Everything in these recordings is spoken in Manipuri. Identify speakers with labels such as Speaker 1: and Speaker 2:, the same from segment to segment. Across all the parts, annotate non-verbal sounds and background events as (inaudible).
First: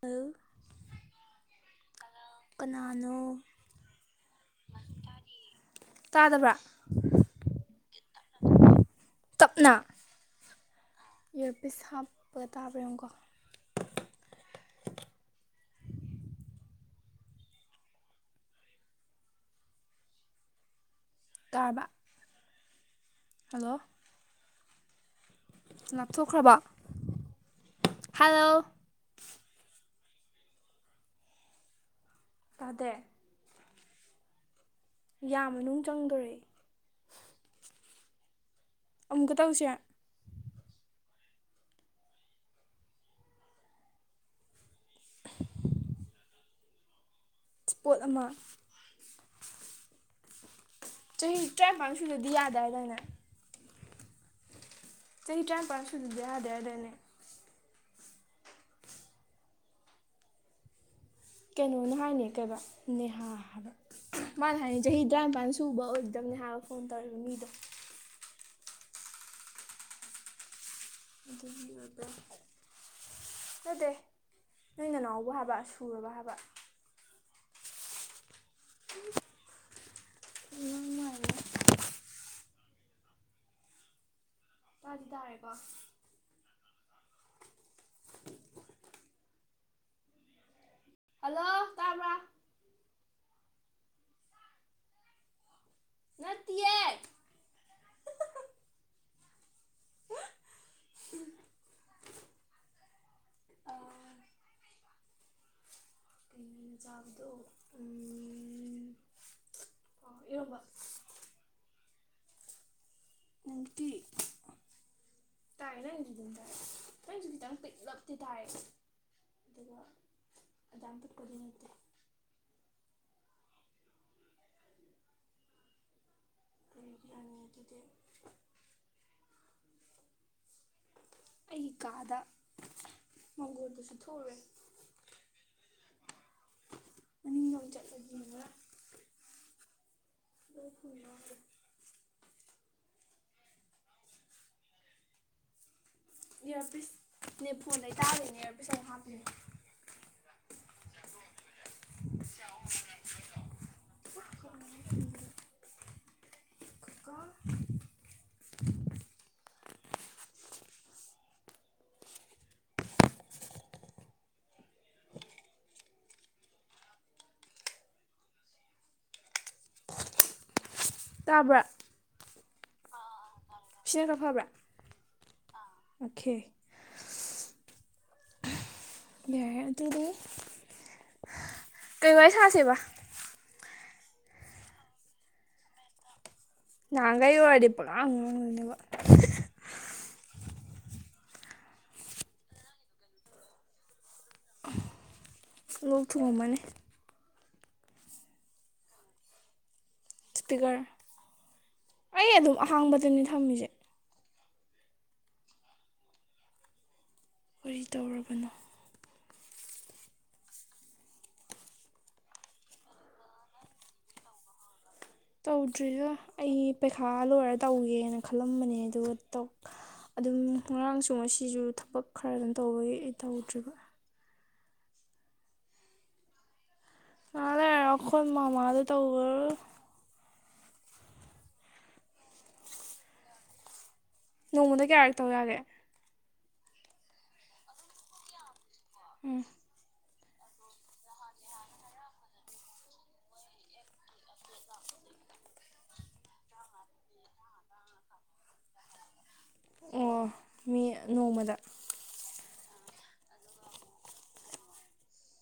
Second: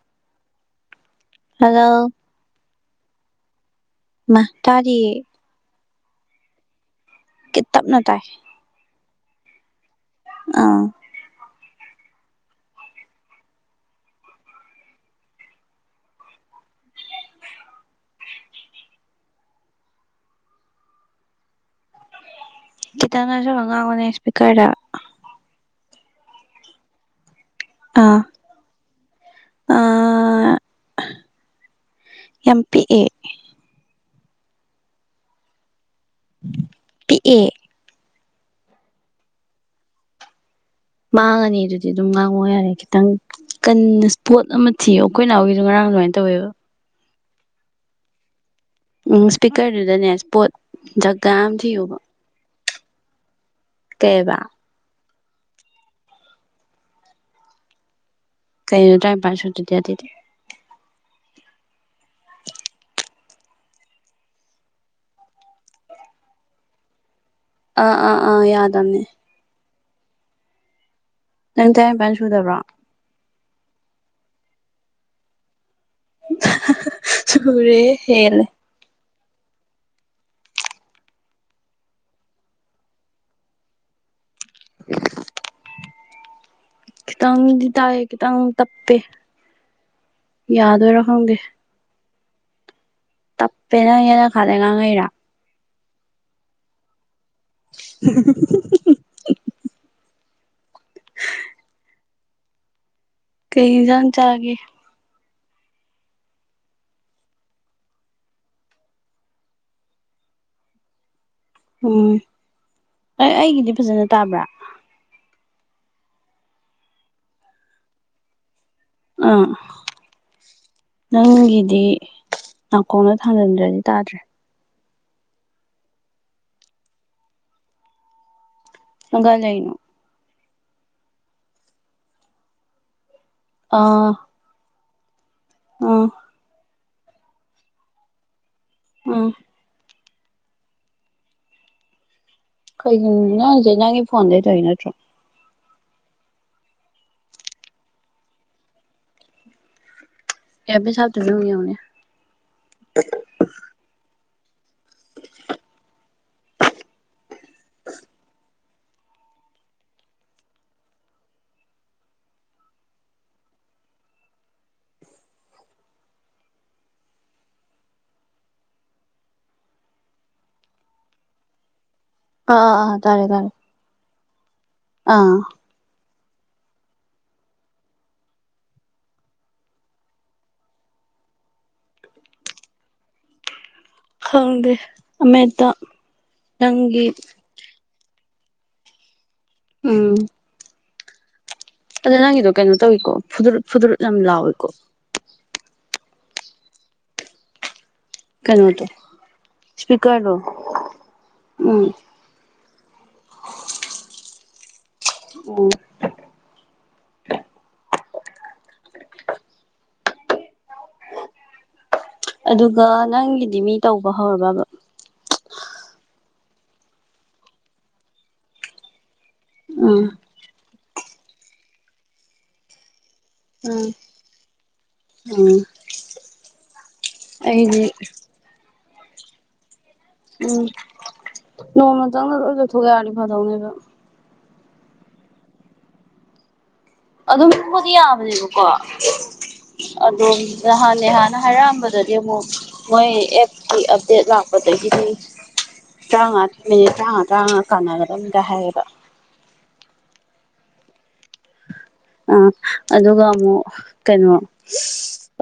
Speaker 1: ꯍꯜ
Speaker 2: ꯍꯜꯂꯣ
Speaker 1: ꯀꯅꯥꯅꯣ
Speaker 2: ꯃꯥ ꯇꯥꯔꯤꯌꯦ
Speaker 1: ꯇꯥꯗꯕ꯭ꯔꯥ
Speaker 2: ꯇꯞꯅ ꯇꯥꯏ
Speaker 1: ꯇꯞꯅ
Speaker 2: ꯑꯥ
Speaker 1: ꯏꯌꯥꯔꯄꯤꯁ ꯍꯥꯞꯄ ꯇꯥꯕ꯭ꯔ ꯌꯦꯡꯉꯨꯀꯣ ꯇꯥꯕ
Speaker 2: ꯆꯈꯤꯇꯅꯁꯁꯨ ꯍꯉꯅꯦ ꯏꯁꯄꯤ ꯈꯔ
Speaker 1: ꯉꯥꯞꯊꯣꯛꯈ꯭ꯔꯕ
Speaker 2: ꯑꯥ
Speaker 1: ꯍꯂꯣ
Speaker 2: ꯑꯦꯝ ꯄꯤ
Speaker 1: ꯇꯥꯗꯦ
Speaker 2: ꯑꯦ
Speaker 1: ꯌꯥꯝꯃꯅꯨ ꯆꯪꯗꯣꯔꯛ
Speaker 2: ꯄꯤꯛꯑꯦ
Speaker 1: ꯑꯝꯀꯗ ꯎꯆ ꯎꯆꯦ
Speaker 2: ꯃꯥꯡꯉꯅꯤ ꯑꯗꯨꯗꯤ ꯑꯗꯨꯝ ꯉꯥꯡꯉꯣ ꯌꯥꯔꯦ ꯈꯤꯇꯪ ꯀꯟꯅ ꯏꯁꯄꯣꯠ ꯑꯃ ꯊꯤꯌꯣ ꯑꯩꯈꯣꯏ ꯅꯥꯎꯒꯤꯁꯨ ꯉꯔꯥꯡ ꯑꯗꯨꯃꯥꯏꯅ ꯇꯧꯋꯦꯕ
Speaker 1: ꯄꯣꯠ ꯑꯃ
Speaker 2: ꯎꯝ ꯁ꯭ꯄꯤꯀꯔꯗꯨꯗꯅꯦ ꯁ꯭ꯄꯣꯠ
Speaker 1: ꯆꯍꯤ ꯆꯍꯤ ꯇ꯭ꯔꯃꯥ ꯁꯅꯗꯤ ꯌꯥꯗ ꯍꯥꯏ ꯆꯂꯥꯏꯅ
Speaker 2: ꯀꯩꯕ
Speaker 1: ꯆꯍꯤ ꯇꯔꯥꯅꯤꯄꯥꯟ ꯁꯨꯗꯗꯤ ꯌꯥꯗꯦ ꯌꯥꯗꯣꯏꯅꯦ
Speaker 2: ꯀꯩꯩꯅ ꯇꯥꯏꯝ ꯄꯥꯏꯁꯇꯗ ꯇꯗꯤ
Speaker 1: ꯀꯩꯅꯣꯅ ꯍꯥꯏꯅꯤ ꯀꯩꯕ ꯅꯦꯍꯥ ꯍꯥꯏꯕ ꯃꯥꯅ ꯍꯥꯏꯅꯤ ꯆꯍꯤ ꯇꯔꯥꯅꯤꯄꯜ ꯁꯨꯕ ꯑꯣꯏꯗꯕꯅꯦ ꯍꯥꯏꯕ ꯐꯣꯟ ꯇꯧꯔꯦ ꯃꯤꯗꯣ
Speaker 2: ꯑꯥ ꯑꯥ ꯑꯥ ꯌꯥꯗꯃꯦ ꯅ
Speaker 1: ꯑꯗꯨꯒꯤ
Speaker 2: ꯇꯌꯦꯝ ꯄꯟ ꯁꯗꯕ꯭ꯔꯥ
Speaker 1: ꯑꯗꯨꯗꯦ ꯅꯣꯏꯅ ꯅꯅꯥꯎꯕ ꯍꯥꯕꯛꯑꯁꯨ ꯄꯨꯔꯕ ꯍꯥꯕ
Speaker 2: ꯨꯔꯦ ꯍꯦꯂꯦ
Speaker 1: ꯅꯪ ꯃꯥꯏꯅ ꯇ ꯑꯗꯨꯗꯔꯕ
Speaker 2: ꯈꯤꯇꯪꯗꯤ ꯇꯥꯏꯑꯦ ꯈꯤꯇꯪ ꯇꯞꯄꯦ ꯌꯥꯗ ꯑꯣꯏꯔꯣꯡꯒꯦ
Speaker 1: ꯍꯜꯂꯣ ꯇꯥꯕ꯭ꯔꯥ
Speaker 2: ꯇꯞꯄꯦꯅꯪ ꯍꯦꯟꯅ ꯈꯥꯗ ꯉꯥꯡꯉꯩꯔꯥ
Speaker 1: ꯉꯠꯇꯌꯥ
Speaker 2: (unintelligible) ꯀꯩꯖꯟ ꯆꯒꯦ
Speaker 1: ꯀꯩꯅꯣꯅ ꯆꯥꯕꯗꯣ ꯑꯣ ꯏꯔꯕ
Speaker 2: ꯎꯝ ꯑꯦ ꯑꯩꯒꯤꯗꯤ
Speaker 1: ꯅꯨꯡꯇꯤ
Speaker 2: ꯐꯖꯅ ꯇꯥꯕ꯭ꯔꯥ
Speaker 1: ꯇꯥꯏ ꯔꯟꯖ ꯇꯥꯏ ꯔꯟꯖꯨꯒꯤ ꯇꯥꯡ ꯄ ꯂꯞꯇ ꯇꯥꯏ
Speaker 2: ꯑꯥ
Speaker 1: ꯑꯗꯨꯒ ꯑꯗꯥꯝ ꯄꯤꯛꯄꯗꯤ ꯅꯠꯇꯦ
Speaker 2: ꯅꯪꯒꯤꯗꯤ ꯅꯥꯀꯣꯡꯅ ꯊꯥꯡꯅꯟꯗ꯭ꯔꯅꯤ ꯇꯥꯗ꯭ꯔꯦ
Speaker 1: ꯐꯒꯤ ꯑꯅꯤ ꯑꯗꯨꯗꯤ
Speaker 2: ꯪ ꯀꯖꯏꯩꯅꯣ
Speaker 1: ꯑꯩꯒꯤ ꯀꯥꯗ ꯃꯒꯣ ꯑꯗꯨꯁꯨ ꯊꯣꯔꯦ
Speaker 2: ꯑ
Speaker 1: ꯑ ꯌ ꯆ ꯂꯩꯅꯨꯡ
Speaker 2: ꯑ
Speaker 1: ꯃꯗ
Speaker 2: ꯀꯣꯏꯒꯤ ꯅꯪꯁꯦ ꯅꯪꯒꯤ ꯐꯣꯟꯗꯩ ꯇꯧ ꯅꯠꯇ꯭ꯔꯣ
Speaker 1: ꯏꯌꯥꯔꯄꯤꯤꯁ ꯅ ꯐꯣꯟ ꯂꯩꯇꯥꯥꯕꯅꯦ ꯏꯌꯥꯔꯄꯤꯁ ꯂ ꯍꯥꯞꯄꯅꯦ
Speaker 2: ꯑꯦꯕ ꯍꯇꯅꯅ (inaudible)
Speaker 1: (inaudible) ꯇꯥꯕ꯭ꯔ
Speaker 2: ꯑ ꯑ ꯑꯥ ꯇꯥꯔꯦ ꯇꯥꯔꯦ
Speaker 1: ꯆꯔ ꯐꯕ꯭ꯔꯥ
Speaker 2: ꯑꯥ
Speaker 1: ꯑꯈꯦ ꯌꯥꯔꯦ ꯑꯗꯨꯗꯤ ꯀꯩ ꯋꯥ ꯁꯥꯁꯦꯕ
Speaker 2: ꯈꯥꯎꯒꯦ ꯑꯃꯗ
Speaker 1: ꯅꯍꯟꯒꯩ ꯑꯣꯏꯔꯗꯤ ꯄꯂꯥꯛ ꯃꯔꯣꯏꯅꯕ
Speaker 2: ꯎꯝ ꯑꯗꯣ ꯅꯪꯒꯤꯗꯣ ꯀꯩꯅꯣ ꯇꯧꯋꯀꯣ ꯐ ꯐ (unintelligible) ꯂꯑꯣꯀꯣ
Speaker 1: ꯄꯨꯊꯨꯑꯝꯃꯅꯤ
Speaker 2: ꯀꯩꯅꯣꯗ
Speaker 1: ꯏꯁꯄꯤꯀꯔ
Speaker 2: ꯎꯝ
Speaker 1: ꯑꯩ ꯑꯗꯨꯝ ꯑꯍꯥꯡꯕꯗꯨꯅꯤ ꯊꯝꯃꯤꯁꯦ
Speaker 2: ꯑꯣ
Speaker 1: ꯀꯔꯤ ꯇꯧꯔꯕꯅꯣ
Speaker 2: ꯑꯗꯨꯒ ꯅꯪꯒꯤꯗꯤ ꯃꯤ ꯇꯧꯕ ꯍꯧꯔꯕꯕ
Speaker 1: ꯇꯧꯗ꯭ꯔꯤꯗ ꯑꯩ ꯄꯩꯈꯥ ꯂꯣꯏꯔ ꯇꯧꯒꯦꯅ ꯈꯜꯂꯝꯕꯅꯦ ꯑꯗꯨꯒꯧ
Speaker 2: ꯎꯝ
Speaker 1: ꯑꯗꯨꯝ ꯉꯔꯥꯡꯁꯨ ꯉꯁꯤꯁꯨ ꯊꯕꯛ ꯈꯔꯗꯅ ꯇꯧꯕꯒꯤ ꯇꯧꯗ꯭ꯔꯤꯕ
Speaker 2: ꯎꯝ ꯎꯝ ꯑꯩꯗꯤ
Speaker 1: ꯇꯧꯋ
Speaker 2: ꯎꯝ ꯅꯣꯡꯃ ꯆꯪꯅ ꯂ ꯆꯠꯊꯣꯛꯦ ꯌꯥꯅꯤ ꯐꯥꯗꯧꯅꯦꯕ
Speaker 1: ꯅꯣꯡꯃꯗ ꯀꯌꯥꯔ ꯇꯧ ꯌꯥꯒꯦ
Speaker 2: ꯑꯗꯨꯝꯕꯨꯗꯤꯌꯥꯕꯅꯤ ꯀꯣ ꯑꯗꯣꯝ ꯅꯍꯥꯟꯅꯦ ꯍꯥꯟꯅ ꯍꯥꯏꯔꯛꯑꯝꯕꯗꯗꯤ ꯑꯃꯨꯛ ꯃꯣꯏ ꯑꯦꯞꯀꯤ ꯑꯞꯗꯦꯠ ꯂꯥꯛꯄꯗꯒꯤꯗꯤ ꯇꯔꯥꯃꯉꯥ ꯃꯤꯅꯤꯠ ꯇꯔꯥꯃꯉꯥ ꯇꯔꯥꯃꯉꯥ ꯀꯥꯟꯅꯒꯗꯅꯤꯗ ꯍꯥꯏꯌꯦꯕ
Speaker 1: ꯑꯣ ꯃꯤ ꯅꯣꯡꯃꯗ
Speaker 2: ꯑ ꯑꯗꯨꯒ ꯑꯃꯨꯛ ꯀꯩꯅꯣ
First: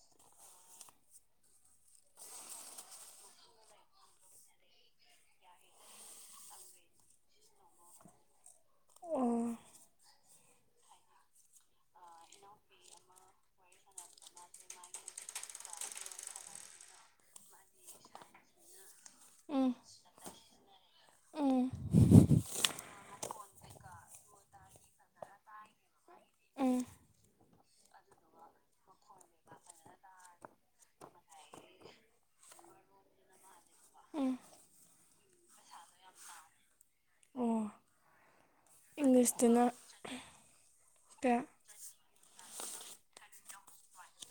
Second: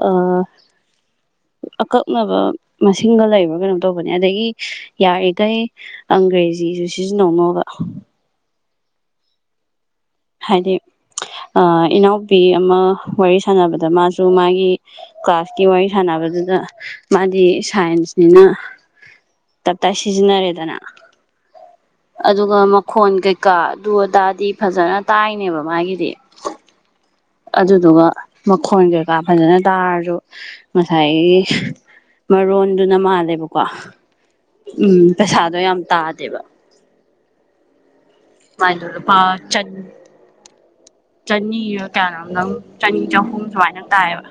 Speaker 2: ꯑꯥ ꯑꯀꯛꯅꯕ ꯃꯁꯤꯡꯒ ꯂꯩꯕ꯭ꯔꯥ ꯀꯩꯅꯣ ꯇꯧꯕꯅꯦ ꯑꯗꯒꯤ ꯌꯥꯔꯤꯈꯩ ꯑꯪꯒ꯭ꯔꯦꯖꯤꯁꯨ ꯁꯤꯖꯤꯟꯅꯧꯅꯣꯕ
Speaker 1: ꯑꯣ
Speaker 2: ꯍꯥꯏꯗꯤ ꯑꯥ ꯏꯅꯥꯎꯄꯤ ꯑꯃ ꯋꯥꯔꯤ ꯁꯥꯟꯅꯕꯗ ꯃꯥꯁꯨ ꯃꯥꯒꯤ ꯀ꯭ꯂꯥꯁꯀꯤ ꯋꯥꯔꯤ ꯁꯅꯕꯗꯨꯗ ꯃꯥꯗꯤ ꯁꯥꯏꯟꯁꯅꯤꯅ ꯇ
Speaker 1: ꯎꯝ
Speaker 2: ꯇ ꯁꯤꯖꯅꯦ ꯆꯅ
Speaker 1: ꯎꯝ
Speaker 2: ꯑꯗꯨꯒ ꯃꯈꯣꯟ ꯀꯩ ꯀꯥ ꯑꯗꯨ ꯑꯗꯥꯗꯤ ꯐꯖꯅ ꯇꯥꯏꯅꯦꯕ ꯗꯤ
Speaker 1: ꯎꯝ
Speaker 2: ꯑꯗꯨꯗꯨꯒ ꯃꯈꯣꯟꯖ‌ꯦ ꯀꯀꯥ ꯐꯖꯅ ꯇꯥꯔꯁꯨ ꯉꯁꯥꯏꯒꯤ ꯃꯔꯣꯟꯗꯨꯅ ꯃꯥꯜꯂꯦꯕꯀꯣ
Speaker 1: ꯎꯝ
Speaker 2: ꯎꯝ ꯄꯩꯁꯥꯗꯣ ꯌꯥꯝ ꯇꯥꯗꯦꯕ
Speaker 1: ꯑꯣ
Speaker 2: ꯃꯥꯏꯄꯥ ꯆ
Speaker 1: ꯏꯪꯂꯤꯁꯇꯅ ꯀꯌꯥ
Speaker 2: ꯆꯅꯤ ꯀꯌꯥꯩꯅꯣꯝꯗꯪ ꯆꯅꯤ ꯆꯍꯨꯝ ꯁꯨꯃꯥꯏꯅ ꯇꯥꯏꯑꯕ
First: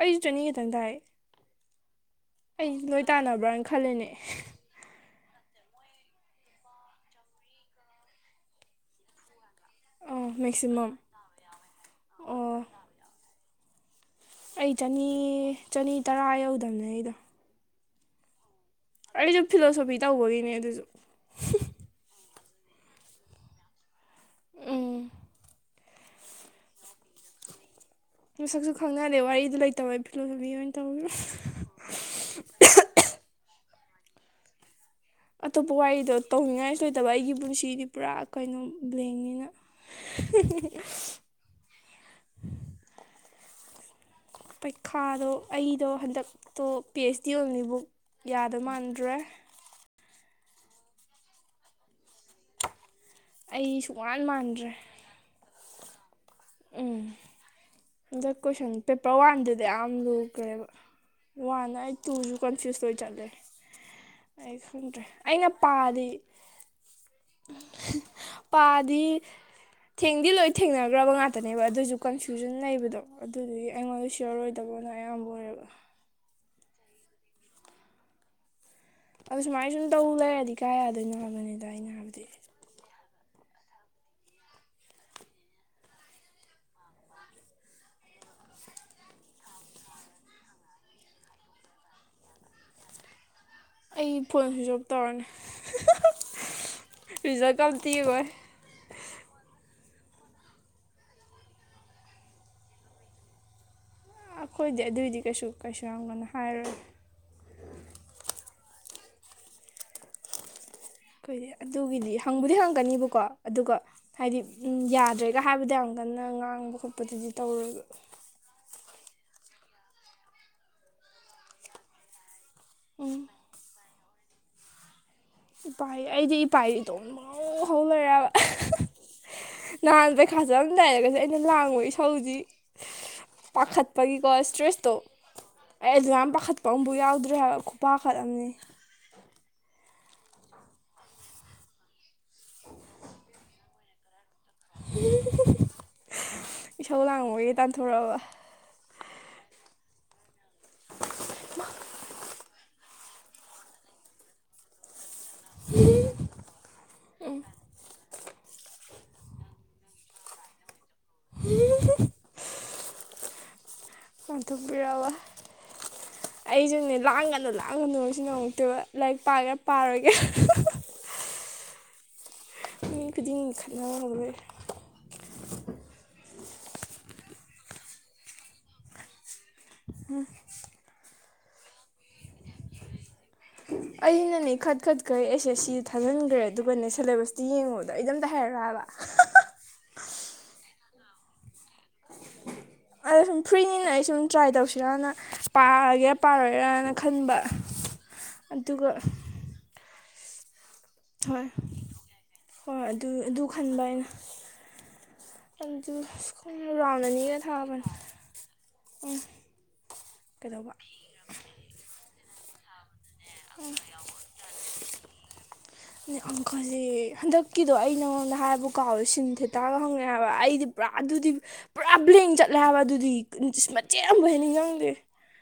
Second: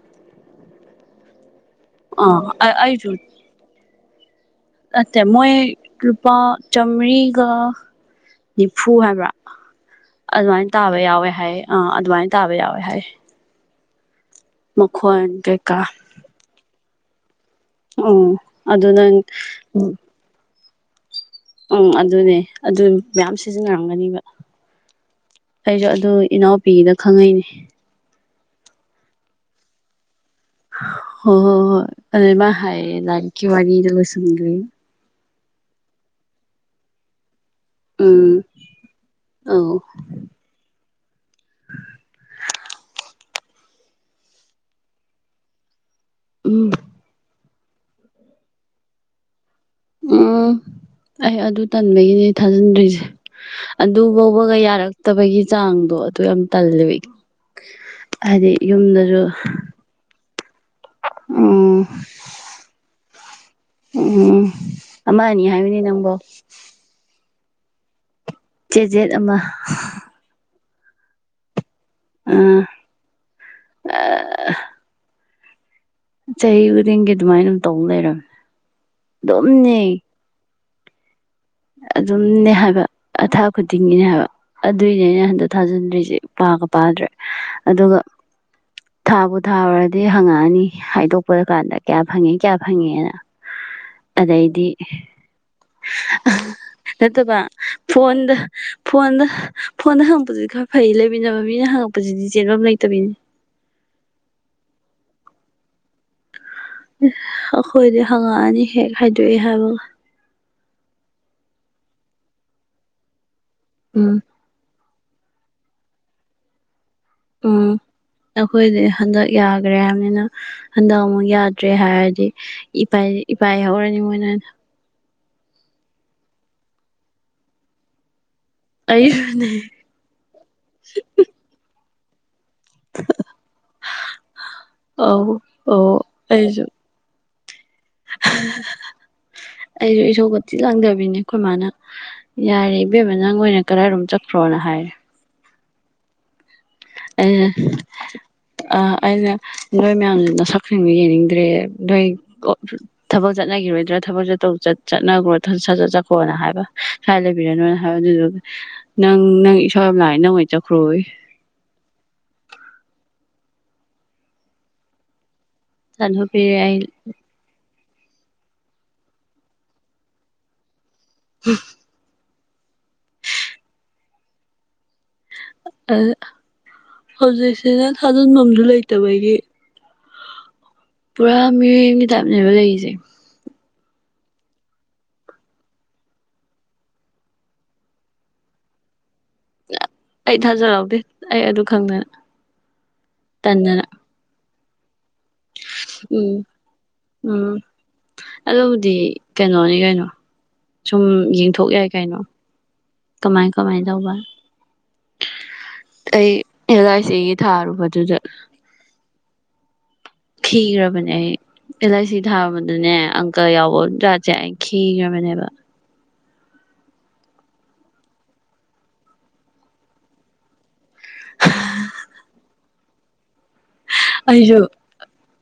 Speaker 1: ꯑꯩꯁꯨꯁꯨꯅꯤꯉ ꯇꯗꯑ
Speaker 2: ꯑꯥ
Speaker 1: ꯑꯩꯗꯤ ꯅꫭꯏ
Speaker 2: ꯑꯩꯁꯨ
Speaker 1: ꯇꯥꯟꯅꯕ꯭ꯔꯅ ꯈꯜꯂꯤꯅꯦ
Speaker 2: ꯅꯠꯇꯦ ꯃꯣꯏ ꯂꯨꯄꯥ ꯆꯥꯝꯃꯔꯤꯒ ꯅꯤꯐꯨ ꯍꯥꯏꯕ꯭ꯔꯥ
Speaker 1: ꯑꯥ
Speaker 2: ꯑꯗꯨꯃꯥꯏꯅ
Speaker 1: ꯃꯦꯛꯁꯤꯃꯝ
Speaker 2: ꯇꯥꯕ ꯌꯥꯎꯋꯦ ꯍꯥꯏꯌ‌ꯦ ꯑꯥ ꯑꯗꯨꯃꯥꯏꯅ
Speaker 1: ꯑꯣ
Speaker 2: ꯇꯥꯕ ꯌꯥꯎꯋꯦ ꯍꯥꯏꯌ‌ꯦ
Speaker 1: ꯑꯩ ꯆꯅꯤ
Speaker 2: ꯀꯩꯀꯥ
Speaker 1: ꯆꯅꯤ ꯇꯔꯥ ꯌꯧꯗꯕꯅꯦ ꯑꯩꯗꯣ
Speaker 2: ꯑ
Speaker 1: ꯑꯩꯁꯨ ꯐꯤꯂꯣꯁꯣꯐꯤ ꯇꯧꯕꯒꯤꯅꯦ ꯑꯗꯨꯁꯨ
Speaker 2: ꯎꯝ ꯑꯗꯨꯅꯦ ꯑꯗꯨ ꯃꯌꯥꯝ ꯁꯤꯖꯤꯟꯅꯔꯝꯒꯅꯤꯕ
Speaker 1: ꯎꯝ
Speaker 2: ꯑꯩꯁꯨ ꯑꯗꯨ ꯏꯅꯥꯎꯄꯤꯒꯤꯗ ꯈꯪꯉꯛꯩꯅꯦ
Speaker 1: ꯃꯁꯛꯁꯨ ꯈꯪꯅꯍꯂꯦ ꯋꯥꯔꯤꯗꯨ ꯂꯩꯇꯕ
Speaker 2: ꯍ ꯍꯣ ꯍꯣꯏ ꯑꯗꯨ ꯃꯥ ꯍꯥꯏ ꯂꯥꯟꯈꯀꯤ ꯋꯥꯅꯤ ꯂꯁꯒ
Speaker 1: ꯑꯇꯣꯞꯄ ꯋꯥꯔꯤꯗꯣ ꯇꯧꯅꯤꯡꯉꯥꯏꯁꯨ ꯂꯩꯇꯕ ꯑꯩꯒꯤ ꯄꯨꯟꯁꯤ ꯁꯤꯗꯤ ꯄꯨꯔꯥ
Speaker 2: ꯎꯝ
Speaker 1: ꯀꯩꯅꯣ ꯕ꯭ꯂꯦꯡꯅꯤꯅ
Speaker 2: ꯑꯧ (unintelligible)
Speaker 1: ꯄꯩꯈꯥꯗꯣ ꯑꯩ ꯣ ꯍꯟꯗꯛꯇꯣ
Speaker 2: ꯎꯝ
Speaker 1: ꯄꯤ ꯑꯩꯆ ꯗꯤ ꯑꯣꯏꯅꯤ ꯡ ꯌꯥꯗꫭꯏ ꯃꯥꯟꯗ꯭ꯔꯦ
Speaker 2: ꯎꯝ ꯑꯩ ꯑꯗꯨ ꯇꯟꯕꯒꯤꯅꯦ ꯊꯥꯖꯤꯟꯗ꯭ꯣꯏꯁꯦ
Speaker 1: ꯑꯩ
Speaker 2: ꯑꯗꯨ
Speaker 1: ꯁꯨꯡꯃꯥꯟ
Speaker 2: ꯐꯥꯎꯕꯒ
Speaker 1: ꯃꯥꯟꯗ꯭ꯔꯦ
Speaker 2: ꯌꯥꯔꯛꯇꯕꯒꯤ ꯆꯥꯡꯗꯣ ꯌꯥꯝ ꯇꯜꯂꯦꯕ
Speaker 1: ꯎꯝ ꯍꯗꯛ
Speaker 2: ꯍꯥꯏꯗꯤ
Speaker 1: ꯀꯣꯏꯁꯟ ꯄꯦꯄꯔ
Speaker 2: ꯌꯨꯝꯗꯁꯨ
Speaker 1: ꯋꯥꯟꯗꯨꯗ ꯌꯥꯝ ꯂꯨꯈ꯭ꯔꯦꯕ ꯋꯥꯟ
Speaker 2: ꯎꯝ
Speaker 1: ꯑꯩ ꯇꯨꯁꯨ ꯀꯟꯐ꯭ꯌꯨꯁ ꯑꯣꯏ ꯆꯠꯂꯦ
Speaker 2: ꯎꯝ
Speaker 1: ꯑꯩ ꯈꯪꯗ꯭ꯔꯦ
Speaker 2: ꯑꯃ ꯑꯅꯤ
Speaker 1: ꯑꯩꯅ
Speaker 2: ꯍꯥꯏꯕꯅꯤ
Speaker 1: ꯄꯥꯗꯤ
Speaker 2: ꯅꯪꯕꯣ
Speaker 1: (unintelligible)
Speaker 2: ꯆꯦꯠ
Speaker 1: ꯄꯥꯗꯤ
Speaker 2: ꯆꯦꯠ ꯑꯃ
Speaker 1: ꯊꯦꯡꯗꯤ ꯂꯣꯏ ꯊꯦꯡꯅꯈ꯭ꯔꯕ ꯉꯥꯛꯇ ꯇꯅ‌ꯦꯕ ꯑꯗꫭꯏꯖꯨꯛ
Speaker 2: ꯑ
Speaker 1: ꯀꯟꯐ꯭ꯌꯨꯖꯟ ꯂꯩꯕꯗꯣ ꯑꯗꯨꯗꯨꯒꯤ ꯑꯩꯉꯣꯟꯗ ꯁꯤꯌꯔꯣꯏꯗꯕꯅ ꯑꯌꯥꯝꯕ ꯑꯣꯏꯔ ꯑꯗꯨ
Speaker 2: ꯆꯥꯍꯤ ꯈꯨꯗꯤꯡꯒꯤ ꯑꯗꯨꯃꯥꯏꯅ ꯑꯗꯨꯝ ꯇꯧꯂꯩꯔꯃꯤ
Speaker 1: ꯑꯗ ꯁꯨꯃꯥꯏꯁꯟ ꯇ ꯂꯩꯑꯗꯤ ꯀꯌꯥ ꯑꯗꯨꯅ
Speaker 2: ꯑꯗꯨꯝꯅꯦ ꯍꯥꯏꯕ ꯑꯊꯥ ꯈꯨꯗꯤꯡꯒꯤꯅꯦ ꯍꯥꯏꯕ ꯑꯗꯨꯏꯅꯦ ꯑꯩꯅ ꯍꯟꯗꯛ ꯊꯥꯖꯤꯟꯗ꯭ꯔꯤꯁꯦ ꯄꯥꯒ ꯄꯥꯗ꯭ꯔꯦ ꯑꯗꯨꯒ ꯊꯥꯕꯨ ꯊꯥꯔꯨꯔꯗꯤ ꯍꯪꯉꯛꯑꯅꯤ ꯍꯥꯏꯗꯣꯛꯄ ꯀꯥꯟꯗ ꯀꯌꯥ ꯐꯪꯉꯦ ꯀꯌꯥ ꯐꯪꯉꯦꯅ
Speaker 1: ꯑꯩ ꯐꯣꯟ
Speaker 2: ꯑꯗꯩꯗꯤ
Speaker 1: ꯁꯨ꯭ꯏꯋ ꯑꯣꯞ ꯇꯧꯔꯅꯤ
Speaker 2: ꯅꯠꯇꯕ
Speaker 1: ꯔꯤꯖꯜꯀ ꯑꯝꯇ ꯌꯦꯡꯉꯣꯏ
Speaker 2: ꯐꯣꯟꯗ ꯐꯣꯟꯗ ꯐꯣꯟꯅ ꯍꯪꯉꯛꯄꯁꯤꯗꯤ ꯈꯔ ꯐꯩ ꯂꯩꯃꯤꯟꯅꯕ ꯃꯤꯅ ꯍꯪꯉꯛꯄꯁꯤꯗꯤ ꯆꯦꯟꯐꯝ ꯂꯩꯇꯕꯤꯅꯤ
Speaker 1: ꯑꯩꯈꯣꯏꯗꯤ ꯑꯗꯨꯏꯗꯤ ꯀꯩꯁꯨ ꯀꯩꯁꯨ ꯌꯥꯝ ꯀꯟꯅ ꯍꯥꯏꯔꯣꯏ
Speaker 2: ꯑꯩꯈꯣꯏꯗꯤ ꯍꯪꯉꯛꯑꯅꯤ ꯍꯦ ꯈꯥꯏꯗꯣꯛꯑꯦ ꯍꯥꯏꯕ
Speaker 1: ꯀꯣꯏꯔ ꯑꯗꯨꯒꯤꯗꯤ ꯍꯪꯕꯨꯗꯤ ꯍꯪꯒꯅꯤꯕꯀꯣ ꯑꯗꯨꯒ
Speaker 2: ꯎꯝ
Speaker 1: ꯍꯥꯏꯗꯤ ꯌꯥꯗ꯭ꯔꯦꯒ ꯍꯥꯏꯕꯗ ꯌꯥꯝ ꯀꯟꯅ ꯉꯥꯡꯕ ꯈꯣꯠꯄ
Speaker 2: ꯎꯝ ꯑꯩꯈꯣꯏꯗ ꯍꯟꯗꯛ ꯌꯥꯈ꯭ꯔꯦ ꯍꯥꯏꯕꯅꯤꯅ ꯍꯟꯗꯛ ꯑꯃꯨꯛ ꯌꯥꯗ꯭ꯔꯦ ꯍꯥꯏꯔꯗꯤ ꯏꯄꯥꯏ
Speaker 1: ꯎꯝ
Speaker 2: ꯏꯄꯥꯏꯍꯧꯔꯅꯤ ꯃꯣꯏꯅ (unintelligible)
Speaker 1: ꯏꯄꯥꯏ ꯑꯩꯗꯤ ꯏꯄꯥꯏ ꯏꯇꯣꯝ ꯄꯪꯍꯧ ꯍꯧ ꯂꯩꯔ‌ꯦꯍꯥꯏꯕ
Speaker 2: ꯑꯩꯁꯨꯅꯦ
Speaker 1: ꯅꯍꯥꯟ ꯄꯩꯈꯥꯁꯦ ꯑꯗꯨꯝ ꯂꯩꯔꯒꯁꯨ ꯑꯩꯅ ꯂꯥꯡꯕ ꯊꯖꯤꯛ ꯄꯥꯈꯠꯄꯒꯤꯀꯣ ꯏꯁꯇ꯭ꯔꯦꯁꯇꯣ
Speaker 2: ꯑꯧ ꯑꯧ
Speaker 1: ꯑꯩ ꯑꯗꯨ ꯌꯥꯝ
Speaker 2: ꯑꯩꯁꯨ
Speaker 1: ꯄꯥꯈꯠꯄ ꯑꯃꯐꯥꯎ ꯌꯥꯎꯗ (unintelligible) ꯄꯥꯈꯠꯂꯝꯅꯤ
Speaker 2: ꯑꯩꯁꯨ ꯏꯁꯣꯔ ꯀꯇꯤ ꯂꯪꯗꯕꯤꯅꯦ ꯑꯩꯈꯣꯏ ꯃꯥꯅ ꯌꯥꯔꯦ ꯏꯕꯦꯝꯃ ꯅꯪ ꯑꯣꯏꯅ ꯀꯔꯏꯔꯣꯝ ꯆ ꯐ꯭ꯔꯣꯅ ꯍꯥꯏꯔꯦ
Speaker 1: ꯏꯁꯧ
Speaker 2: ꯑꯩꯅ
Speaker 1: ꯂꯥꯡꯕꯒꯤ ꯇꯥꯟꯊꯣꯔꯛꯑꯕ
Speaker 2: ꯑ ꯑꯩꯅ ꯅꯣꯏ ꯃꯌꯥꯝ ꯅꯁꯛ ꯈꯪꯕ ꯌꯦꯡꯅꯤꯡꯗ꯭ꯔꯦ ꯅꯣꯏ ꯊꯕꯛ ꯆꯠꯅꯈꯤꯔꯣꯏꯗ꯭ꯔꯥ ꯊꯕꯛꯁ ꯆꯠ ꯆꯠ ꯠꯅ꯭ꯔꯣ ꯁꯖꯠ ꯆꯠꯈꯣꯅ ꯍꯥꯏꯕ ꯀꯥꯏ ꯂꯩꯕꯤꯔꯅꯣꯅ ꯍꯥꯏꯕ ꯑꯗꯨꯗꯨꯒ ꯅꯪ ꯅꯪ ꯏꯁꯣꯔ ꯑꯃ ꯂꯥꯏ ꯅꯪꯉꯣꯏ ꯆꯠꯈ꯭ꯔꯏ
Speaker 1: (unintelligible) ꯑꯟꯊ ꯄꯔ ꯋꯥ
Speaker 2: ꯆꯂꯣ ꯐꯔꯏ
Speaker 1: ꯄꯥꯛ ꯉꯝꯗꯉꯁꯨ ꯉꯝꯃꯛꯇꯦꯕ ꯂꯥꯏꯔꯤꯛ ꯄꯥꯒꯦꯔꯥ ꯄꯥꯔꯣꯏꯒꯦ
Speaker 2: ꯍ
Speaker 1: ꯃꯤ ꯈꯨꯗꯤꯡ ꯂꯤꯡꯈꯠꯅ ꯉꯝꯔꯣꯏ
Speaker 2: ꯍꯧꯖꯤꯛꯁꯤꯅ ꯊꯥꯖꯤꯟꯐꯝꯗꯨ ꯂꯩꯇꯕꯒꯤ
Speaker 1: ꯎ
Speaker 2: ꯄꯨꯔꯥ ꯃꯤꯔꯒꯤ ꯇꯥꯏꯞꯅꯦꯕ ꯂꯩꯔꯤꯁꯦ
Speaker 1: ꯑꯩꯅꯅꯦ ꯈꯠ ꯈꯠ ꯈꯩ ꯑꯦꯁ ꯑꯦꯁ ꯁꯤ ꯊꯥꯖꯤꯟꯈ꯭ꯔꯦ ꯑꯗꯨꯒꯅꯦ ꯁꯤꯦꯂꯦꯕꯁꯇꯤ ꯌꯦꯡꯉꯨꯕꯗꯣ ꯑꯩꯗ ꯑꯝꯇ ꯍꯥꯏꯔꯛꯑꯕ
Speaker 2: ꯑꯩ ꯊꯥꯖꯔꯛꯎꯗꯦ ꯑꯩ ꯑꯗꯨ ꯈꯪꯗꯅ
Speaker 1: ꯑꯗꯣ ꯁꯨꯝ
Speaker 2: ꯇꯟꯗꯅ
Speaker 1: ꯐ꯭ꯔꯤꯅꯤꯅ ꯑꯩ ꯁꯨꯝ ꯇ꯭ꯔꯥꯏ ꯇꯧꯁꯤꯦ ꯌꯥꯌꯥꯅ
Speaker 2: ꯎꯝ
Speaker 1: ꯈꯟꯕ
Speaker 2: ꯎꯝ
Speaker 1: ꯑꯗꯨꯒ
Speaker 2: ꯑꯗꯨꯕꯨꯗꯤ ꯀꯩꯅꯣꯅꯤ ꯀꯩꯅꯣ ꯁꯨꯝ
Speaker 1: ꯍꯣꯏ
Speaker 2: ꯌꯦꯡꯊꯣꯛ ꯌꯥꯏ ꯀꯩꯅꯣ
Speaker 1: ꯍꯣꯏ ꯑꯗꯨ ꯑꯗꯨ
Speaker 2: ꯀꯃꯥꯏ
Speaker 1: ꯈꯟꯕ
Speaker 2: ꯀꯃꯥꯏꯅ
Speaker 1: ꯑꯩꯅ
Speaker 2: ꯇꯧꯕ
Speaker 1: ꯑꯗꯨ
Speaker 2: ꯑꯩ ꯑꯦꯜ
Speaker 1: ꯔꯥꯎꯟ
Speaker 2: ꯑꯥꯏ ꯁꯤꯒꯤ
Speaker 1: ꯑꯅꯤꯒ ꯊꯥꯕꯅꯦ
Speaker 2: ꯊꯥꯔꯨꯕꯗꯨꯗ
Speaker 1: ꯎꯝ
Speaker 2: ꯊꯤ꯭ꯔꯕꯅꯦ ꯑꯦꯂ ꯁꯤ ꯊꯥꯕꯗꯨꯅꯦ ꯑꯪꯀ ꯌꯥꯎ ꯔꯥꯖꯦ ꯍꯥꯏ ꯊꯤꯈ꯭ꯔꯕꯅꯦꯕ
Speaker 1: ꯑ ꯑꯪꯈꯜꯁꯦ ꯍꯟꯗꯛꯀꯤꯗꯣ ꯑꯩ ꯅꯉꯣꯟꯗ ꯍꯥꯏꯕꯨ ꯀꯥꯎꯋꯦ ꯁꯤꯟ ꯊꯦ ꯇꯔꯒ ꯍꯪꯉꯦ ꯍꯥꯏꯕ ꯑꯩꯗꯤ ꯄꯨꯔꯥ ꯑꯗꯨꯗꯤ ꯄꯨꯔꯥ ꯕ꯭ꯂꯦꯡ ꯆꯠꯂꯦ ꯍꯥꯏꯕ ꯑꯗꯨ ꯁꯃ
Speaker 2: ꯑꯁꯨꯣ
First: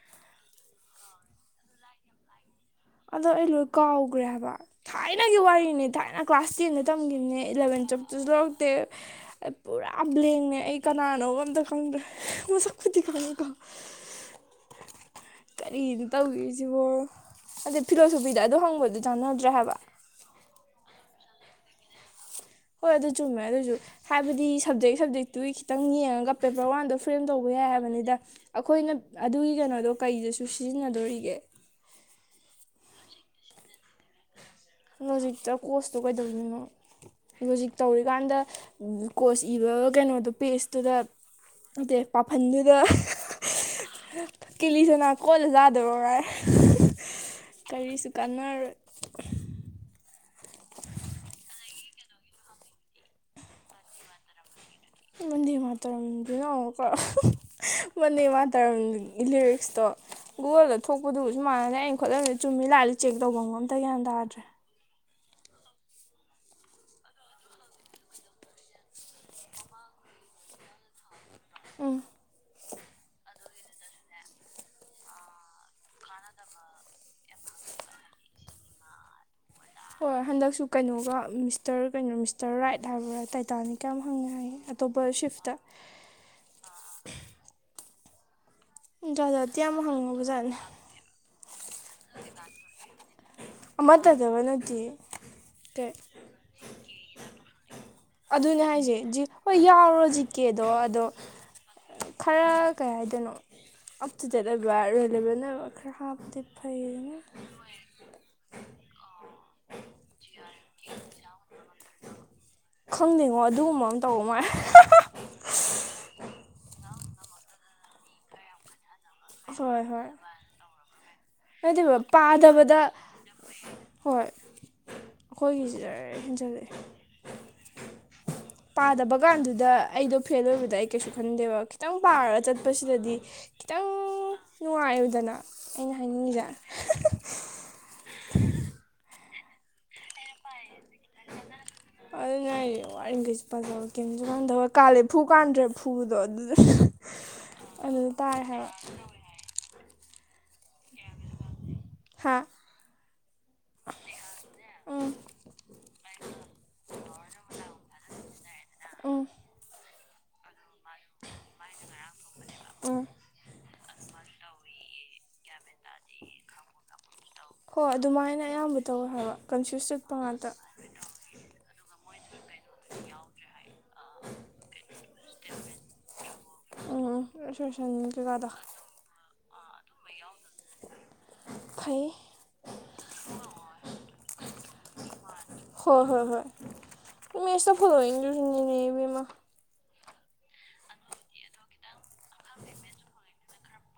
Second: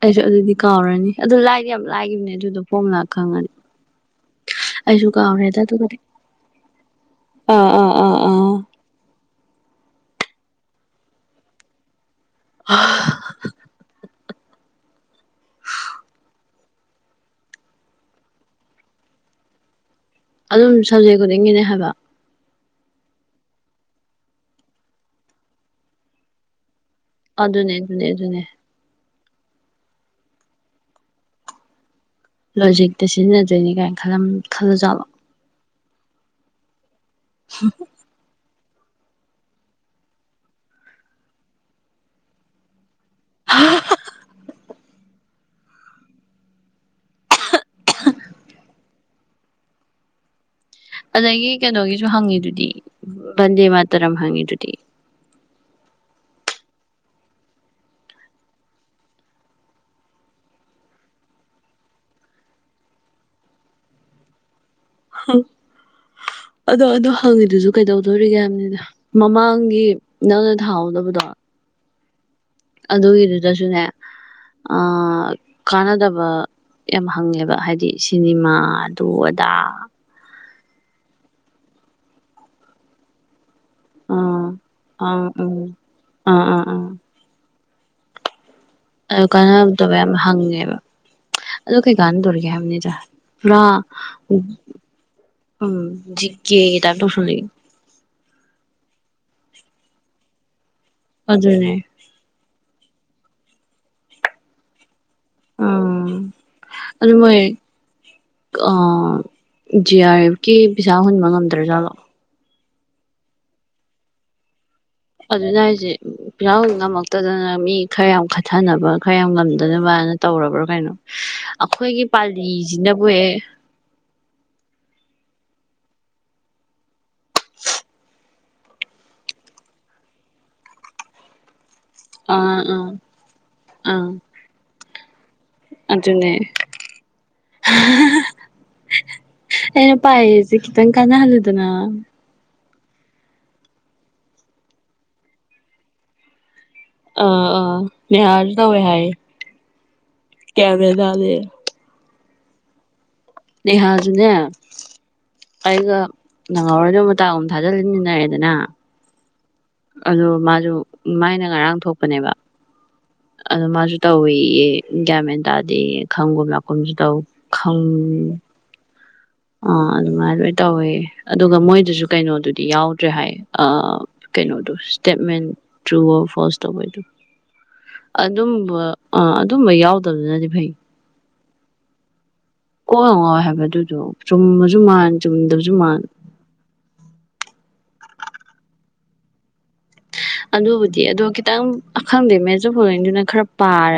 Speaker 2: ꯑꯖ ꯑꯗꯨ ꯀꯥꯎꯔꯅꯤ ꯑꯗꯨ ꯂꯥꯏꯗꯤ ꯌꯥꯝ ꯂꯥꯏꯒꯤꯈꯤꯕꯅꯦ ꯑꯗꯨꯗꯣ ꯐꯣꯝ ꯂꯥꯛ
Speaker 1: ꯑꯗꯣ ꯑꯩ
Speaker 2: ꯈꯪꯉꯅꯤ
Speaker 1: ꯂꯣꯏ ꯀꯥꯎꯈ꯭ꯔꯦꯕ
Speaker 2: ꯑꯩꯁꯨ
Speaker 1: ꯊꯥꯏꯅꯒꯤ
Speaker 2: ꯀꯥꯎꯔꯦꯗ
Speaker 1: ꯋꯥꯔꯤꯅꯦ
Speaker 2: ꯑꯗꯨꯒꯗꯤ
Speaker 1: ꯊꯥꯏꯅ ꯀ꯭ꯂꯥꯁ ꯇꯦꯟꯗ ꯇꯝꯈꯤꯕꯅꯦ
Speaker 2: ꯑꯥ
Speaker 1: ꯏꯂꯚꯦꯟ
Speaker 2: ꯑꯥ
Speaker 1: ꯆ
Speaker 2: ꯑꯥ
Speaker 1: ꯆꯁꯨ ꯂꯧꯔꯛꯇꯦ ꯑꯩ ꯄꯨꯔꯥ ꯕ꯭ꯂꯦꯡꯉꯦ ꯑꯩ ꯀꯅꯥꯅꯣ ꯑꯝꯇ ꯈꯪꯗ꯭ꯔꯦ ꯃ ꯁꯛ
Speaker 2: ꯑꯥ
Speaker 1: ꯀꯊꯤ ꯈꯥ ꯈ ꯀꯔꯤꯅ ꯇꯧꯈꯤꯔꯤꯁꯤꯕꯣ ꯑꯗꯨꯗꯩ ꯐꯤꯂꯣꯁꯣꯐꯤꯗ ꯑꯗꯨ ꯍꯪꯕꯗꯨ ꯆꯥꯟꯅꯗ꯭ꯔꯦ ꯍꯥꯏꯕ
Speaker 2: ꯑꯗꯨꯝ ꯁꯕꯖꯦꯛ ꯈꯨꯗꯤꯡꯒꯤꯅꯦ ꯍꯥꯏꯕ
Speaker 1: ꯍꯣꯏ ꯑꯗꯨ ꯆꯨꯝꯃꯦ ꯑꯗꯨꯁꯨ ꯍꯥꯏꯕꯗꯤ ꯁꯞꯖꯦꯛ ꯁꯞꯖꯦꯛꯇꯨꯒꯤ ꯈꯤꯇꯪ ꯌꯦꯡꯉꯒ ꯄꯦꯄꯔ ꯋꯥꯟꯗ ꯐ꯭ꯔꯦꯝ ꯇꯧꯕ ꯌꯥꯏ
Speaker 2: ꯑꯗꯨꯅꯦ ꯑꯗꯨꯅꯦ
Speaker 1: ꯍꯥꯏꯕꯅꯤꯗ
Speaker 2: ꯑꯗꯨꯅꯦ
Speaker 1: ꯑꯩꯈꯣꯏꯅ ꯑꯗꯨꯒꯤ ꯀꯩꯅꯣꯗꯣ ꯀꯩꯗꯁꯨ ꯁꯤꯖꯤꯟꯅꯗꯣꯔꯤꯒꯦ
Speaker 2: ꯂꯣꯖꯤꯛꯛꯇ ꯁꯤꯖꯤꯟꯅꯖꯣꯏꯅꯤ ꯀꯥꯏ ꯈꯜꯂꯝ ꯈꯜꯂꯖꯕ
Speaker 1: ꯀꯣꯁꯇꯣ ꯀꯩꯗꯧꯁꯤꯣꯏꯅꯣ ꯍꯧꯖꯤꯛ ꯇꯧꯔꯤꯀꯥꯟꯗ ꯀꯣꯁ ꯏꯕ ꯀꯩꯅꯣꯗꯣ ꯄꯦꯖꯇꯨꯗ ꯑꯗꯩ ꯄꯥꯐꯟꯗꯨꯗ ꯀꯂꯤꯁꯅꯥ ꯀꯣꯜꯂ ꯆꯥꯗꯔꯔ ꯀꯔꯤꯁꯨ ꯀꯥꯟꯅꯔꯣꯏ
Speaker 2: ꯑꯗꯒꯤ ꯀꯩꯅꯣꯒꯤꯁꯨ ꯍꯪꯉꯤꯗꯨꯗꯤ ꯕꯟꯗꯦ ꯃꯥꯇꯔꯝ ꯍꯪꯉꯤꯗꯨꯗꯤ
Speaker 1: ꯃꯟꯗꯤꯦ ꯃꯥꯇꯔꯝꯗꯨꯅ ꯑꯃꯛꯀ ꯃꯟꯗꯤꯦ ꯃꯥꯇꯔꯝꯒꯤ ꯂꯤꯔꯤꯛꯁꯇꯣ ꯒꯨꯒꯜꯗ ꯊꯣꯛꯄꯗꯨꯕꯨꯁꯨ ꯃꯥꯟꯅꯩ ꯑꯩꯅ ꯈꯣꯠꯂꯝꯗ ꯆꯨꯝꯃꯤ ꯂꯥꯜꯂꯤ ꯆꯦꯛ ꯇꯧꯐꯝ ꯑꯝꯇ ꯒ꯭ꯌꯥꯟ ꯇꯥꯗ꯭ꯔꯦ
Speaker 2: ꯑꯗꯣ ꯑꯗꯨ ꯍꯪꯉꯤꯗꯨꯁꯨ ꯀꯩꯗꯧꯗꯣꯔꯤꯒꯦ ꯍꯥꯏꯕꯅꯤꯗ ꯃꯃꯥꯡꯒꯤ ꯅꯪꯅ ꯊꯥꯍꯧꯗꯕꯗꯣ
Speaker 1: ꯎꯝ
Speaker 2: ꯑꯗꯨꯒꯤꯗꯨꯗꯁꯨꯅꯦ ꯀꯥꯟꯅꯗꯕ ꯌꯥꯝ ꯍꯪꯉꯦꯕ ꯍꯥꯏꯗꯤ ꯁꯤꯅꯤꯃꯥꯗꯨ dd
Speaker 1: ꯍꯣꯏ ꯍꯟꯗꯛꯁꯨ ꯀꯩꯅꯣꯒ ꯃꯤꯁꯇꯔ ꯀꯩꯅꯣ ꯃꯤꯁꯇꯔ ꯔꯥꯏꯠ ꯍꯥꯏꯕꯥ ꯇꯥꯏ ꯇꯥꯅꯤ ꯀꯌꯥꯝ ꯍꯪꯉꯉꯥꯏꯦ
Speaker 2: ꯎꯝ
Speaker 1: ꯑꯇꯣꯞꯄ
Speaker 2: ꯑꯪ
Speaker 1: ꯁꯤꯐꯇ
Speaker 2: ꯎꯝ ꯑꯥ ꯑꯥ ꯑꯥ ꯑꯗꯨ
Speaker 1: ꯖꯥꯠ ꯖꯥꯠꯇꯤ
Speaker 2: ꯀꯥꯟꯅꯗꯕ ꯌꯥꯝ
Speaker 1: ꯍꯪꯉꯕꯖꯥꯠꯅꯤ
Speaker 2: ꯍꯪꯉꯦꯕ ꯑꯗꯨ ꯀꯩ ꯀꯥꯟꯅꯗꯣꯔꯤꯒꯦ ꯍꯥꯏꯕꯅꯤꯗ ꯄꯨ
Speaker 1: ꯑꯃꯠꯇꯗꯒ ꯅꯠꯇꯦ
Speaker 2: ꯎꯝ
Speaker 1: ꯀꯩ
Speaker 2: ꯤꯖꯦ ꯇꯀꯣ ꯁꯅꯤ
Speaker 1: ꯑꯗꯨꯅꯦ ꯍꯥꯏꯁꯦ ꯍꯣꯏ ꯌꯥꯎꯔꯣꯖꯤ ꯀꯦ ꯑꯗꯣ ꯑꯗꯣ
Speaker 2: ꯑꯗꯨꯅꯦ
Speaker 1: ꯈꯔ ꯀꯌꯥꯗꯅꯣ ꯑꯞꯊꯖꯗꯕꯔ ꯂꯩꯕꯅ ꯈꯔ
Speaker 2: ꯎꯝ
Speaker 1: ꯍꯥꯞꯇꯦ ꯐꯩ
Speaker 2: ꯑꯗꯨ
Speaker 1: ꯑꯗꯨꯅ
Speaker 2: ꯃꯣꯏ ꯑ ꯖꯤ ꯑꯔꯀꯤ ꯄꯩꯁꯥ ꯍꯨꯟꯕ ꯉꯝꯗ꯭ꯔꯖꯥꯠꯂꯣ
Speaker 1: ꯈꯪꯅꯤꯡꯉꯣ ꯑꯗꯨꯒꯨꯝꯕ ꯑꯃ ꯇꯧꯕ ꯃꯥꯂꯦ
Speaker 2: ꯑꯗꯨꯅ ꯍꯥꯏꯁꯦ ꯐꯤꯍꯥꯎ ꯉꯝꯃꯛꯇꯗꯅ ꯃꯤ ꯈꯔ ꯌꯥꯝ ꯈꯠꯊꯅꯕ ꯈꯔ ꯌꯥꯝ
Speaker 1: ꯍꯣꯏ ꯍꯣꯏ
Speaker 2: ꯉꯝꯗꯅꯕꯅ ꯇꯧꯔꯕ꯭ꯔꯥ ꯀꯩꯅꯣ
Speaker 1: ꯅꯠꯇꯦꯕ
Speaker 2: ꯑꯩꯈꯣꯏꯒꯤ
Speaker 1: ꯄꯥꯗꯕꯗ
Speaker 2: ꯄꯥꯜꯂꯤꯁꯤꯅꯕꯨꯍ
Speaker 1: ꯑꯩꯈꯣꯏꯒꯤꯁꯤ ꯂ ꯍꯦꯟꯖꯜꯂꯛꯑꯦ ꯄꯥꯗꯕ ꯀꯥꯟꯗꯨꯗ ꯑꯩꯗꯣ ꯐꯦꯜ ꯑꯣꯏꯕꯗ ꯑꯩ ꯀꯩꯁꯨ ꯈꯟꯗꯦꯕ ꯈꯤꯇꯪ ꯄꯥꯔꯒ
Speaker 2: ꯑꯥ ꯑꯥ
Speaker 1: ꯆꯠꯄꯁꯤꯗꯗꯤ ꯈꯤꯇꯪ
Speaker 2: ꯑꯥ
Speaker 1: ꯅ ꯌꯣꯖꯅꯥ
Speaker 2: ꯑꯗꯨꯅꯦ ꯑꯦꯅ ꯄꯥꯏꯖꯤ ꯇꯪ ꯀꯥꯏꯅꯍꯜꯂꯗꯅ
Speaker 1: ꯋꯥꯔꯤꯡꯈꯩꯁꯨ ꯄꯖꯕ ꯀꯁꯨ ꯉꯝꯊꯕ ꯀꯥꯜꯂꯦ ꯐꯨ ꯀꯥꯟꯗ꯭ꯔꯦ ꯐꯨꯗꯣ ꯑꯗꯨ
Speaker 2: ꯑ ꯑꯥ ꯃ
Speaker 1: ꯍꯥꯏꯕ
Speaker 2: ꯌꯥꯔꯗꯋ ꯍꯥꯏꯌꯦ ꯀꯦꯃꯦ ꯂꯗ
Speaker 1: ꯍꯥ
Speaker 2: ꯅꯦꯍꯥꯁꯨꯅꯦ
Speaker 1: ꯎꯝ
Speaker 2: ꯑꯩꯒ ꯅꯪꯍꯧꯔꯣꯏꯗ ꯑꯃꯥꯛ ꯑꯃꯨ ꯊꯥꯖꯤꯂꯃꯤꯟꯅꯔꯦꯗꯅ
Speaker 1: ꯎꯝ
Speaker 2: ꯑ ꯃꯥꯁꯨ ꯃꯥꯏꯅ ꯉꯔꯥꯡ ꯊꯣꯛꯄꯅꯦꯕ
Speaker 1: ꯑ
Speaker 2: ꯑꯗꯣ ꯃꯥꯁꯨ ꯇꯧꯋꯤꯌꯦ ꯒꯌꯥꯃꯦꯟ ꯇꯥꯔꯗꯤ ꯈꯪꯒꯨꯝ ꯂꯥꯛꯀꯨꯝꯁꯨ ꯇꯧ ꯈꯪ
Speaker 1: ꯍꯣ ꯑꯗꯨꯃꯥꯏꯅ ꯑꯌꯥꯝꯕ ꯇꯣ
Speaker 2: ꯑꯥ ꯑꯗꯨꯃꯥꯏꯅ ꯑꯗꯨꯃꯥꯏꯅ ꯇꯧꯋꯦ ꯑꯗꯨꯒ ꯃꯣꯏ ꯑꯗꯨꯁꯨ ꯀꯩꯅꯣ ꯑꯗꯨꯗꯤ ꯌꯥꯎꯗ꯭ꯔꯦ ꯍꯥꯏ ꯀꯩꯅꯣꯗꯣ ꯁꯇꯦꯠꯃꯦꯟ ꯊ꯭ꯔꯨ ꯐꯣꯁ ꯇꯧꯕꯩꯗ
Speaker 1: ꯎꯝ ꯎꯝ ꯁꯣꯏꯁꯟ ꯀꯩꯀꯥꯗꯣ
Speaker 2: ꯑꯗꯨꯝꯕ ꯑꯗꯨꯝꯕ ꯌꯥꯎꯗꯕꯗꯨꯅꯗꯤ ꯐꯩ
Speaker 1: ꯐꯩ
Speaker 2: ꯀꯣꯏ ꯉꯥꯎ ꯍꯥꯏꯕ ꯑꯗꯨꯗꯣ ꯆꯨꯝꯕꯁꯨ ꯃꯥꯟ ꯆꯨꯝꯗꯕꯁꯨ ꯃꯥꯟ
Speaker 1: ꯍꯣꯏ ꯍꯣꯏ ꯍꯣꯏ ꯃꯦꯠꯁꯇ ꯐꯣꯂꯣꯋꯤꯡꯗꯨꯁꯨꯅꯤꯅꯦ (unintelligible)
Speaker 2: ꯑꯗꯨꯕꯨꯗꯤ ꯑꯗꯣ ꯈꯤꯇꯪ ꯑꯈꯪꯗꯦ ꯃꯦꯖꯔ ꯄꯣꯕꯗꯨꯅ ꯈꯔ ꯄꯥꯔꯗꯤ